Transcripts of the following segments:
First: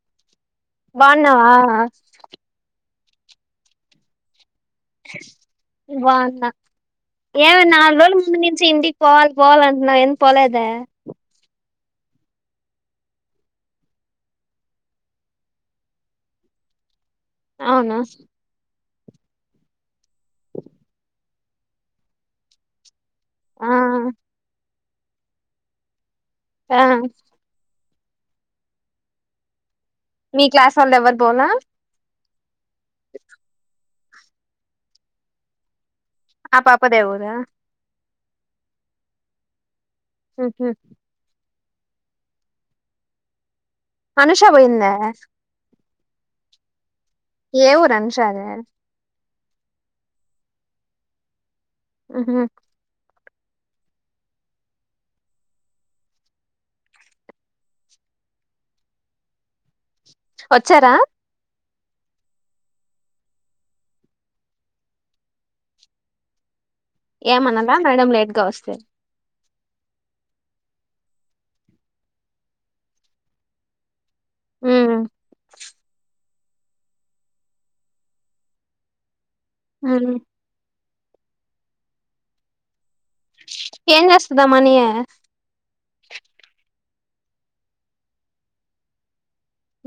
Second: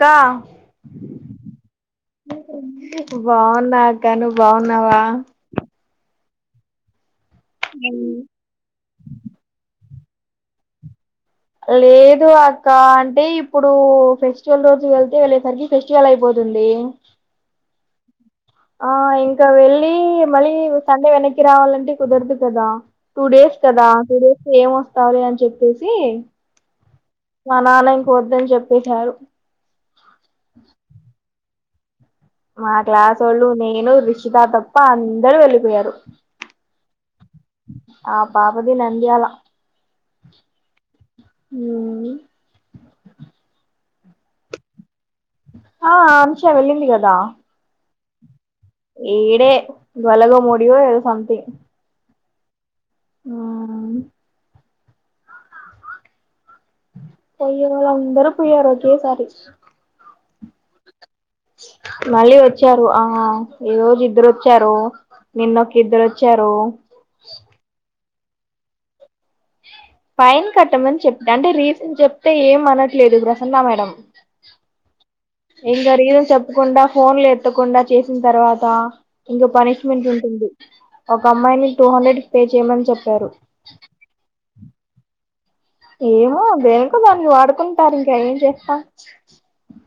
కా బాగున్నావా బాగున్నా కాను బావున్నా వాగా ఏమి నాలుగు రోజుల ముందు నుంచి ఇంటికి పోవాలి పోవాల అంటున్నావు ఎం పోలేద లేదు అక్క అంటే ఇప్పుడు ఫెస్టివల్ రోజు వెళ్తే వెళ్ళేసరికి ఫెస్టివల్ అయిపోతుంది అ అవునా ఆ ఇంకా వెళ్ళలి మళ్ళీ సన్నే వెనక్కి రావాలంటే కుదరదు కదా టూ డేస్ ఆ కదా టూ డేస్ ఏం వస్తార అని చెప్పేసి ఆ మా నాన్న ఇంక వద్దని చెప్పేశారు మీ క్లాస్ వాళ్ళ ఎవ్వరు పోనా మా క్లాస్ వాళ్ళు నేను రిషిత తప్ప అందరుూ వెళ్ళిపోయారు ఆ పాప దేవఊరా ఆ పాపతే నందీాలలా హుహు అ అనూష పోయిందా ఆ అనూష వెళ్ళింది కదా ఏ ఊరు అనూష ది ఈడే వలగ మోడియో ఏదో సంథింగ్ ఉహు ఆ పోయే వాళ్ళందరూ పోయారూ ఒకేసారి వచ్చారా మళ్ళీ వచ్చారు ఆ ఈ రోజు ఇద్దరు వచ్చారు నిన్నొక ఇద్దరు వచ్చారు ఏమనద మేడం లేట్ గా వస్తే ఫైన్ కట్టమని చెప్ప అంటే రీజన్ చెప్తే ఏం అనట్లేదు ప్రసన్న మేడం ఉ ఇంగా రీజన్ చెప్పకుండా ఫోన్లు ఎత్తకుండా చేసిన తర్వాత ఇంగా పనిష్మెంట్ ఉమ్ ఉంటుంది ఒక అమ్మాయిని టూ హండ్రెడ్ పే చేయమని చెప్ ఏం చేస్తది ఆ మనీయా దాని వాడుకుంటారు ఇంకా ఏం చేస్తా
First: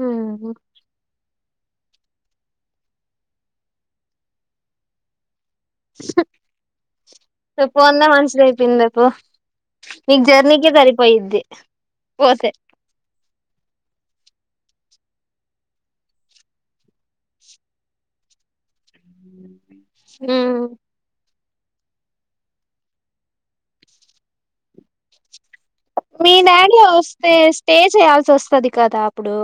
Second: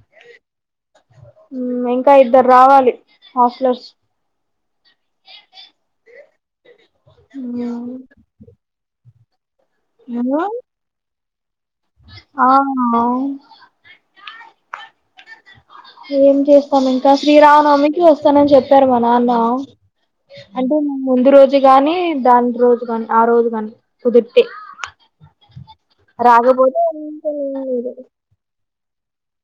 ఉహు ఇంకా ఇద్దరు రావాలి హాస్టల్ర్స్ ఉమ్. పోందే మంచిది అయిపోయింది ఎప్పు నీకు జర్నీకి సరిపోయిది ఆమ్మో ఏం చేస్తాం ఇంకా శ్రీరామనవమికి వస్తానని చెప్ మా నాన్న ఉమ్ అంటే మ ముందు రోజు గాని దాని రోజు కాని ఆ రోజు కాని కుదిరితే మీ డాడీ రాకపోతే ఇంకా వస్తే ఏం స్టే లేదు చేయాల్సి వస్తది కదా అప్పుడు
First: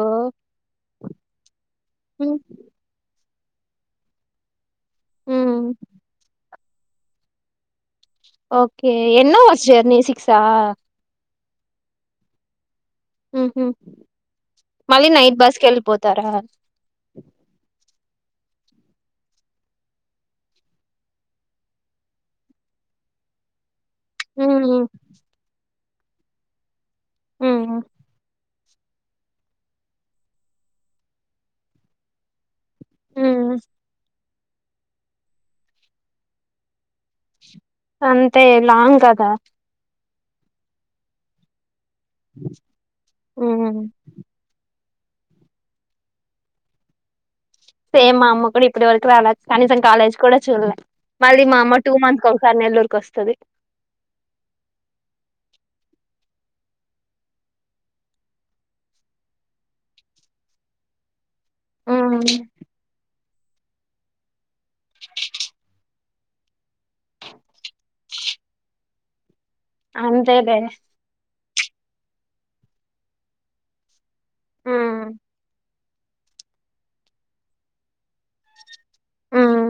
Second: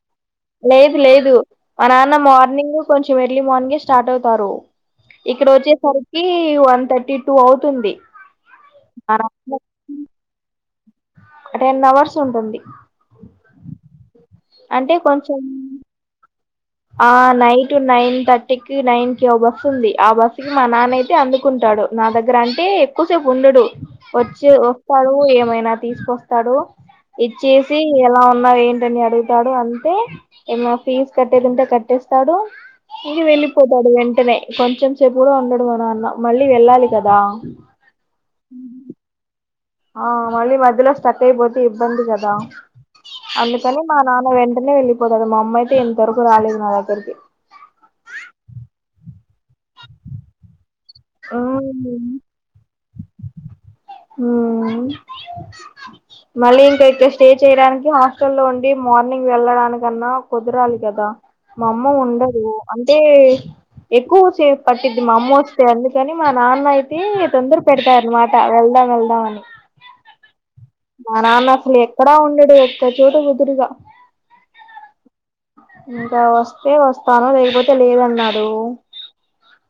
లేదు లేదు మా నాన్న ఉమ్. మార్నింగ్ కొంచెం ఎర్లీ మార్నింగు స్టార్ట్ అవుతారు ఇక్కడ హ్మ్ వచ్చేసరికి వన్ థర్టీ టూ అవుతుంది ఓకే ఎన్ని అవర్స్ జర్నీ సిక్స్ ఆ టెన్ అవర్స్ ఉంటుంది హుహు. అంటే మళ్ళీ నైట్ కొంచెం బస్కి వెళ్ళిపోతారా ఆ నైటు నైన్ థర్టీ కి నైన్ కి ఓ బస్ ఉంది ఆ బస్సు కి మా నానయితే అందుకుంటాడు నా దగ్గర అంటే ఎక్కువసేపు ఉండడు వచ్చి హ్మ్. వస్తాడు ఏమైనా తీసుకొస్తాడు ఇచ్చేసి హ్మ్. ఎలా ఉన్నావు ఏంటి అడుగుతాడు అంతే ఏమన్నా ఫీజ్ కట్టేది ఉంటే కట్టేస్తాడు ఇగా హ్మ్. వెళ్ళిపోతాడు వెంటనే కొంచెం సేపు కూడా ఉండడు మా నాన్న మళ్ళీ వెళ్ళాలి కదా అంతే లాంగ్ కదా ఆ మళ్ళీ మధ్యలో స్టక్ అయిపోతే ఇబ్బంది కదా హ్మ్. అందుకని మా నాన్న వెంటనే వెళ్ళి మా అమ్మాయితే ఇంతవరకు రాలేదు నా దగ్గరికి సేమ్ మా అమ్మ కూడా ఇప్పటి వరకు రాల కనీసం కాలేజ్ కూడా చూల్లె మళ్ళీ మా అమ్మ టూ ఉమ్ మంత్స్ ఒకసారి నెల్లూరుకి వస్తది హామ్ మళ్ళీ ఇంకా ఇక్కడ స్టే చేయడానికి హాస్టల్ల్లో ఉండి మార్నింగ్ వెళ్ళడానికన్నా కుదరాలి కదా మా అమ్మ హ్మ్. ఉండదు అంటే ఎక్కువ సేపు పట్టిది మా అమ్మ వ అందుకని మా నాన్న అయితే తొందర పెడతారన్నమాట వెళ్దాం వెళ్దాం అని అంతేలే మా నాన్న అసలు ఎక్కడా ఉండడు ఒక్క చోటు కుదురిగా ఉ ఇంకా వస్తే వస్తాను లేకపోతే లేదన్నాడు హ్మ్.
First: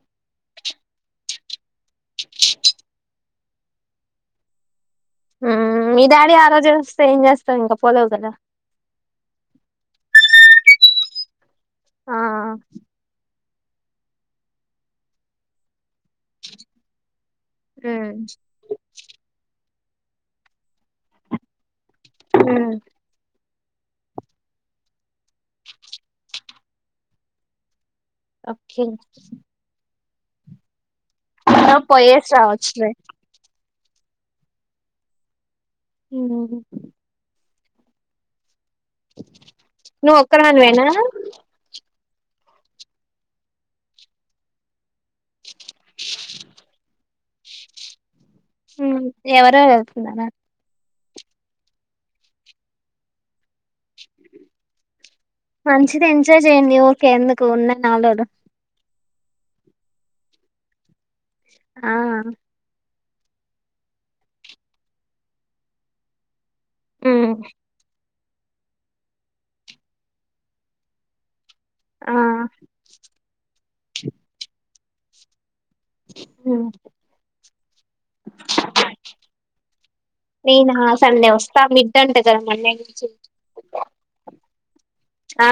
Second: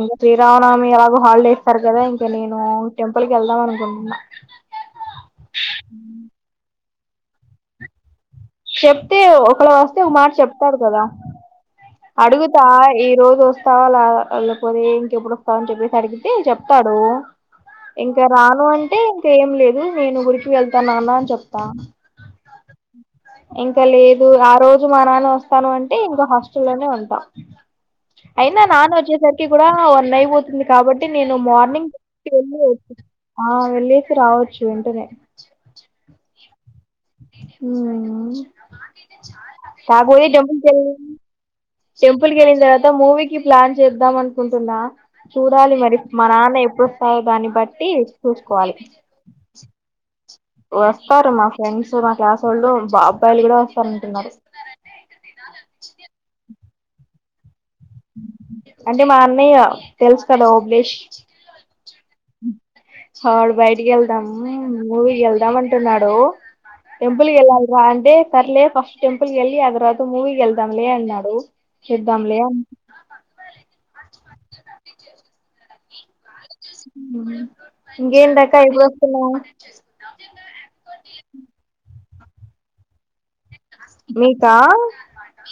ఇంకా శ్రీరామనవమి కి ఎలాగూ హాలిడే ఇస్తారు కదా ఇంకా నేను టెంపుల్ కి వెళ్దాం అనుకుంటున్నా మీ డాడీ ఆ రోజు చూస్తే ఏం చేస్తావు ఇంకా పోలేవు కదా చెప్తే ఒకలా వస్తే ఒక మాట చెప్తాడు కదా ఆ! అడుగుతా ఈ రోజు వస్తావా లావా లేకపోతే ఏంటి ఎప్పుడొస్తావ్ అని చెప్పేస్ అడిగితే చెప్తాడు హ్మ్. ఇంకా రాను అంటే ఇంక ఏం లేదు నేను గుడికి వెళ్తన్నాను అని చెప్తా. హూమ్ ఇంక లేదు ఆ రోజు మా నాన్న వస్తాను అంటే ఇంక హాస్టల్ల్లోనే ఉంటా. అయినా ఓకే. నాన్న వచ్చేసరికి కూడా వన్ అయిపోతుంది కాబట్ ట్టి నేను మార్నింగ్ పోయేసి రావచ్చులే. ఆ వెళ్లేసి రావచ్చు వెంటనే. హ్మ్. హూమ్ నువ్వు కాపోతే టెంపుల్ ఒక్కదానివేనా? కెళ్ళిన్ టెంపుల్ కెళ్ళిన తర్వాత మూవీ కి ప్లాన్ చేద్దాం అనుకుంటున్నా. చూడాలి మరి మా నాన్న ఎప్పుడొస్తాడో దాన్ని బట్టి చూసుకోవాలి ఎవరెవరు వెళ్తున్నారు వస్తారు మా ఫ్రెండ్స్ మా క్లాసోళ్ళు బ అబ్బాయిలు గూడ మంచిది ఎంజాయ్ చేయండి ఊకే ఎందుకు ఉన్నా నాలుగు రోలు అంటే మా అన్నయ్య తెలుసు కదా ఓబులేష్ ఆ వాడు బయటికెళ్దాం మూవీ కెళ్దాం అంటున్నాడు. హ్మ్. టెంపుల్ కెల్లాలి రా అంటే సర్లే ఫస్ట్ టెంపుల్ కెళ్ళి ఆ తర్వాత మూవీ కెళ్దాం లే అన్నాడు. చూద్దాం లే అన్ అ ఇంకెంటక్కా ఎప్పుడు వస్తున్నావు? నేనా సండే వస్తా మిడ్ అంట గద మండే నుంచి మీకా? ఆ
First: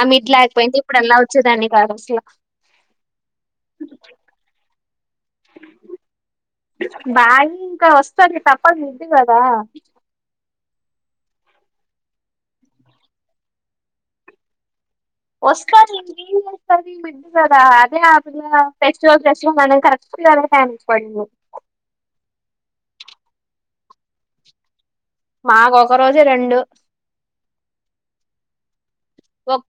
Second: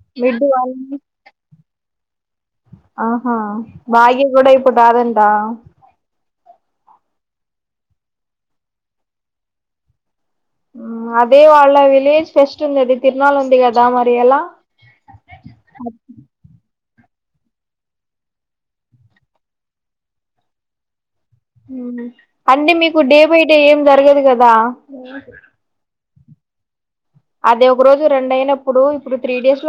ఆ మిడ్ లేకపోయింటే ఇప్పుడల్లా వచ్చేదాన్ని కాదు అసలా భాగ్య గూడ ఇప్పుడు రాదంటా? భాగి ఇంకా వస్తది తప్పదు మిడ్ గదా. హుమ్ అదే వాళ్ళ విలేజ్ ఫెస్ట్ ఉండిద్ది తిర్నాల ఉంది గదా మరి ఎలా? వస్కార్లే ఇంకేం చేస్ కాదు ఈ మధ్య తెగా హ్యాపీ హ్యాపీ గా ఫెస్టివల్ ఫెస్టివల్ అనేది కరెక్ట్ గా అదే టైమ్ కి పడింది. అండి మీకు డే బై డే ఏం జరగదు గదా మాకు ఒక రోజే రెండు అదే ఒక రోజు రెండు అయినప్పుడు ఇప్ ఒక్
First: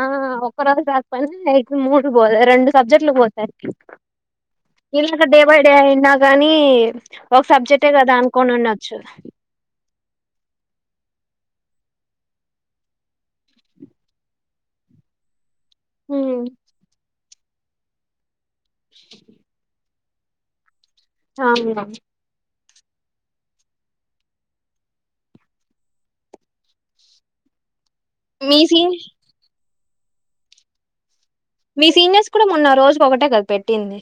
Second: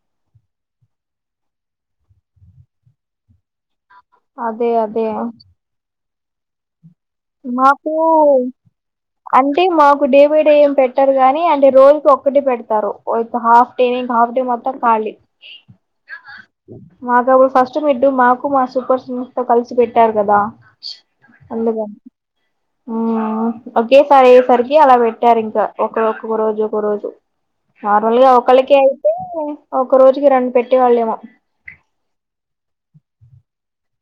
ఆ ఒక్క రోజు [unintelligible] డు బోతాయ్ రెండు సబ్జెక్ట్లు పోతాయ్ అదే వీళ్ళ అదే లెక్క డే బై డే అయున్నా గా కానీ మాకు అంటే మాక్ కు డే బై డే ఏం పెట్టారుగాని అంటే రోజుకి ఒక్కటే పెడతారు. ఓ ఒక్క హాఫ్ డే నే ఇంక హాఫ్ డ మొత్తం ఖాళీ. హ్మ్ మాకప్పుడు ఫస్ట్ మిడ్డు మాకు మా సూపర్ సీనియర్స్ తో కలిసి పెట్ టారు కదా హా [unintelligible] ఊమ్ ఒకేసారి అయ్యేసరికి అలా పెట్టారు ఇంకా ఒక ఒక్కొక్క రోజు ఒక రోజు. నార్మల్ గా మీ ఒకళ్ళకే సీన్ అయితే ఒక రోజుకి రెండు పెట్టే వాళ్ళేమో మీ సీనియర్స్ కూడా మొన్న రోజుకి ఒకటే కదా పెట్టింది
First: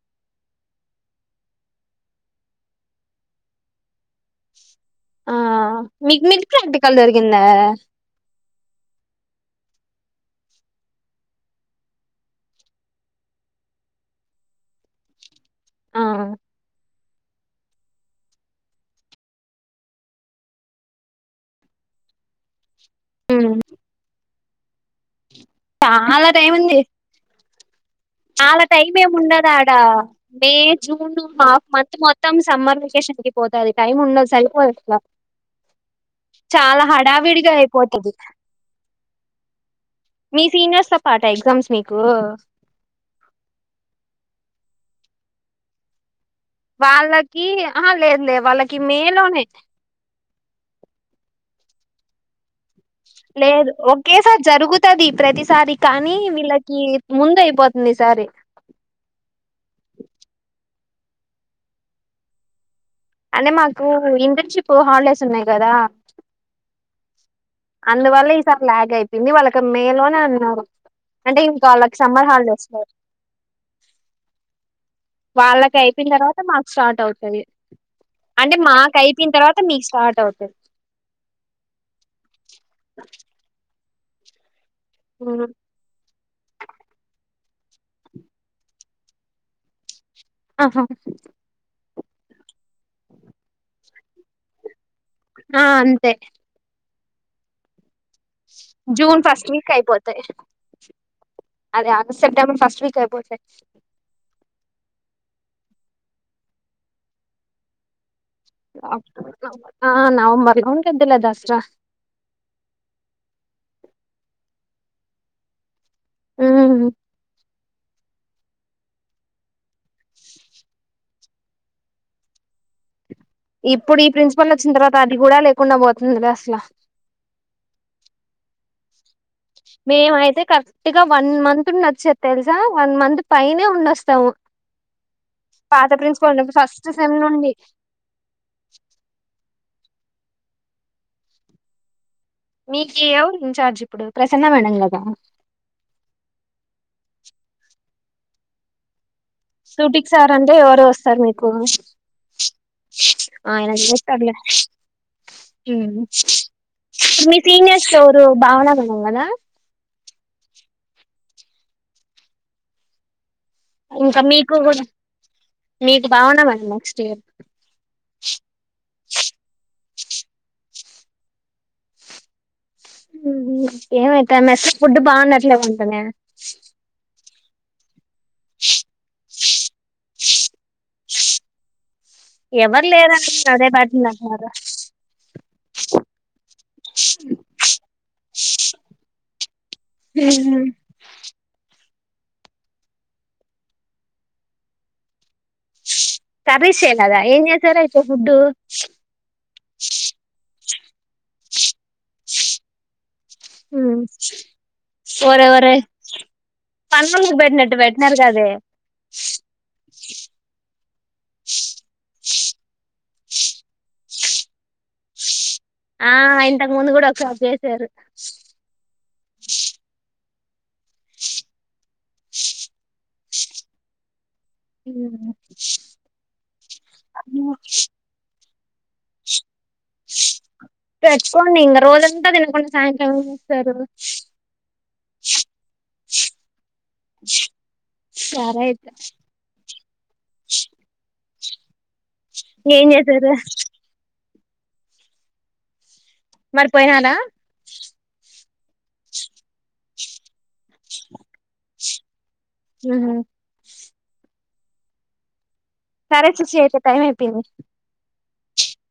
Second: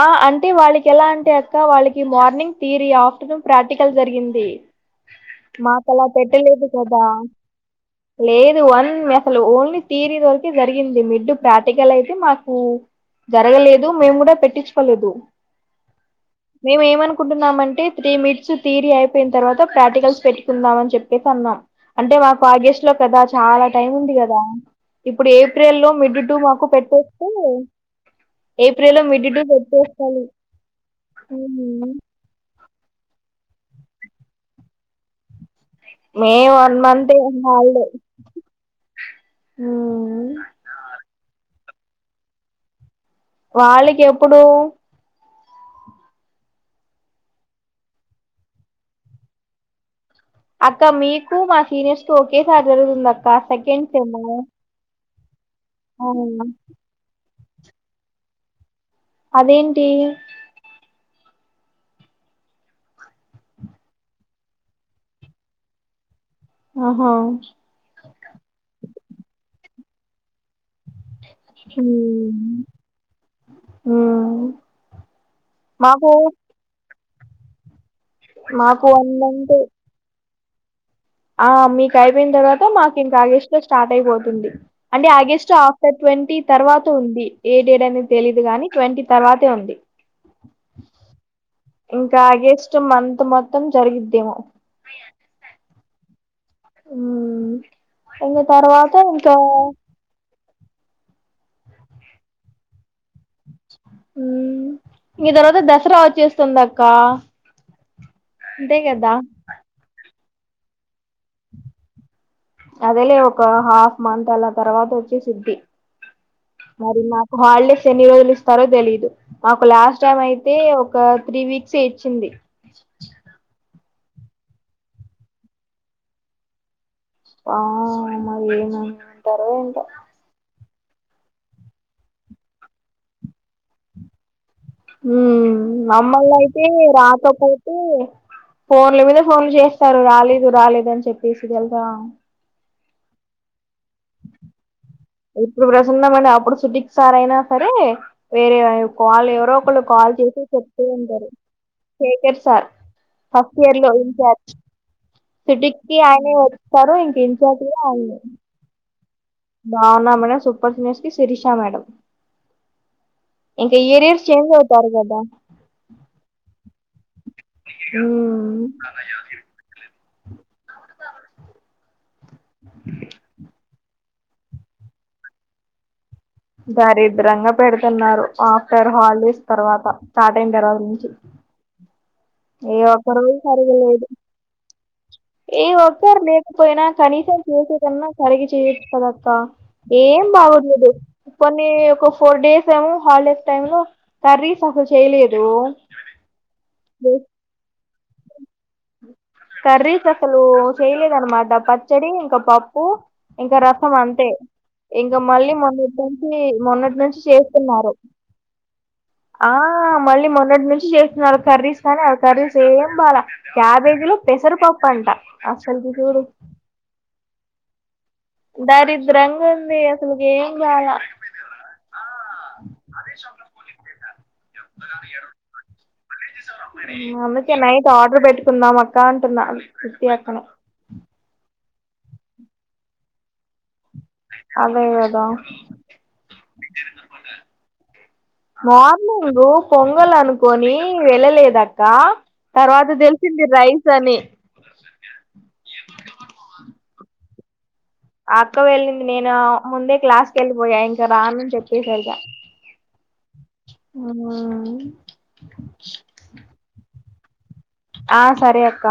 ఆ అంటే వాళ్ళకి ఎలా అంటే అక్క వాళ్ళకి మార్నింగ్ థియరీ ఆఫ్టర్నూన్ ప్రాక్టికల్ జరిగింది. ఆ మాకు అలా మీకు మిడ్ పెట్టలేదు ప్రాక్టికల్ కదా జరిగిందా ఇది వన్ అసలు ఓన్లీ థియరీ వరకే జరిగింది మిడ్ ప్రాక్టికల్ అయితే మాకు. జరగలేదు మేము గూడ పెట్టిచ్చుకోలేదు ఆ మేము ఏమన్ కుంటున్నామంటే త్రీ మిడ్స్ థియరీ అయిపోయిన తర్వాత ప్రాక్టికల్స్ పెట్టుకుందామని చెప్పేసి అన్నాం అంటే మాకు ఆగస్ట్ లో కదా హ్మ్ చాలా టైం ఉంది గదా ఇప్పుడు ఏప్రిల్ లో మిడ్ చాలా టూ మాకు పెట్టేస్తే అళ టైం ఏప్రిల్ లో ఏమి మిడ్ టు ఉండది ఆడా పెట్టేసుకోవాలి మే జూన్ మాఫ్ మంత్ మొత్తం సమ్మర్ ప్రీపకేషన్ క పోతుంది టైమ్ ఉండదు సరిపోయట్లా మే వన్ చాలా మంత్ హడావిడిగా హాలిడే అయిపోతది మీ సీనియర్స్ తో పాట ఎగ్జామ్స్ మీకు వాళ్ళకి ఎప్పుడు వాళ్ళకి ఆ లేదు లేదు వాళ్ళకి మే లోనే అక్క మీకు మా సీనియర్స్ కు ఒకేసారి జరుగుతుంది అక్క లేదు సెకండ్ సేమ్ ఒకేసారి జరుగుతది ప్రతిసారి కానీ వీళ్ళకి ముందు అయిపోతుంది ఈసారి అదేంటి అంటే మాకు ఇంటర్న్షిప్ హాలిడేస్ ఉన్నాయి కదా ఆహో అందువల్ల ఈసారి ల్యాగ్ అయిపోంది వాళ్ళకి మేలోనే అన్నారు అంటే ఇంకా వాళ్ళకి సమ్మర్ హాలి ఉమ్. చేేస్తు ఉమ్. వాళ్ళకి మాకు అయిపోయిన తర్వాత మాకు స్టార్ట్ అవుతది అంటే మాకు వన్ అయిపోయిన మంత్ తర్వాత మీకు స్టార్ట్ అవుతుంది ఆ మీకు అయిపోయిన తర్వాత మాకు ఇంకా ఆగేష్లో స్టార్ట్ అయిపోతుంది అంటే ఉమ్. ఆగస్ట్ ఆఫ్టర్ ట్వంటీ తర్వాత ఉంది. ఏ డేట్ అనేది తెలీయదు గాని ట్వంటీ తర్వాతే ఉంది ఆహా ఇంకా ఆగెస్ట్ మంత్ మొత్తం జరిగిద్దేమో ఆ అంతే అ తర్వాత జూన్ ఇంకా ఫస్ట్ వీక్ అయిపోతాయి అదే ఆగస్ సెప్టెంబర్ ఫస్ట్ వీక్ అయిపోతది ఈ తర్వాత దసరా వచ్చేస్తుంద అక్క అంతే కదా ఆ నవంబర్ ఉండిదిలే దసరా అదేలే ఒక హాఫ్ మంత్ అలా తర్వాత వచ్చి సిద్ధి ఉమ్. మరి మాకు హల్డేస్ ఎన్ని రోజులు ఇస్తారో తెలీదు మాకు ఒక లాస్ట్ టైం అయితే ఒక త్రీ వీక్స్ ఇచ్చింది. ఇప్పుడు ఈ ప్రిన్సిపల్ వచ్చిన తర్వాత అది కూడా లేకుండా పోతుందిద అసలు ఆ మరి ఏమో మేమయితే కరెక్ట్ గా వన్ మంత్ ఉండొచ్చ తెలుసా వన్ మంత్ పైనే ఉండొస్తాము. హ పాత ప్రిన్సిపాల్ మామ్మల్ ఉన్నప్పుడు అయితే ఫస్ట్ సెమ్ రాక నుండి పోతే ఫోన్ల మీద ఫోన్లు చేస్తారు రాలేదు రాలేదు అని చెప్పేసి తెలుసా మీకేవరు ఇన్ఛార్జ్ ఇప్పుడు ప్రసన్న మేడం కదా ఇప్పుడు ప్రసన్న మేడం అప్ ఫుడిక్ సారయినా సరే వేరే వాల్ ఎవరో ఒకళ్రు సూటికి కాల్ సార్ చేసి అంటే చెప్తూ ఎవరో వస్తారు ఉంటారు మీకు శేఖర్ సార్ ఫస్ట్ ఆయన ఇయర్ లో చేస్తారులే ఇంచార్జ్ సిట్టింగ్ ఆయన వస్తారు ఇంక మీ ఇన్ఛార్జ్ కూడా సీనియర్స్ ఆయనే ఎవరు భావన మేడం కదా మన సూపర్ సీనియర్స్ కి శిరిషా మేడం ఇంకా ఏరియర్ చేంజ్ మీకు కూడా అవుతారు కదా మీకు భావన మేడం నెక్స్ట్ ఇయర్ ఉం ఏమైత మెస్ ఫుడ్ బాగున్నట్లే ఉంటనే దారిద్రంగా పెడుతున్నారు ఆఫ్టర్ హాలిడేస్ తర్వాత స్టార్ట్ అయిన తర్వాత నుంచి ఏ ఎవరు ఒక్క లేరాండి రోజు మీరు అదే సరిగా బటి లేదు అంటున్నారా ఏ ఒక్కరు లేకపోయినా కనీసం చేసేదన్నా సరిగా చేయచ్చు కదక్క ఏం బాగుండదు కొన్ని ఒక ఫోర్ డేస్ ఏమో హాలిడేస్ టైమ్ లో కర్రీస్ అసలు చేయలేదు. కర్రీస్ చెయాలేదా ఏం చేసారు అయితే ఫుడ్ కర్రీస్ అసలు చేయలేదన్నమాట పచ్చడి ఇంకా పప్పు ఇంకా రసం అంతే ఇంకా ఓరే మళ్ళీ ఓరే మొన్నటి నుంచి మొన్నటి నుంచి పనోళ్ళకి పెట్టినట్టు చేస్తున్నారు పెట్టినారు కదే ఆ మళ్ళీ మొన్నటి నుంచి చె కర్రీస్ కానీ అ కర్రీస్ ఏం బాలే క్యాబేజీ లో పెసరిపప్పు అంట అసలుకి ఆ చూడు ఇంతకు ముందు కూడా ఒకసారి చేసారు దారిద్రంగా ఉంది అసలుకి ఏం బాలే ఉమ్ [unintelligible] అ అందుకే నైట్ ఆడర్ పెట్టు కుందం అక్క అంటున్నా శృతి అక్కని పెట్టుకోండి ఇంగ రోజంతా తినకుండా సాయంత్రం ఏం చేస్తారు అదే గదా సరే అయితే మార్నింగ్ పొంగల్ అనుకోని వెళ్ళలేదు కా ఏం తర్వాత చేసారు తెలిసింది రైస్ అని మరి పోయినారా అక్క వెళ్ళింది నేను ముందే క్లాస్ కి వెళ్ళిపోయా ఇంక రాను చెప్పసే ఇగ ఉహు అవునా ఆ సారే సే శ్వేత టైం అయిపోయింది ఆ సరే అక్క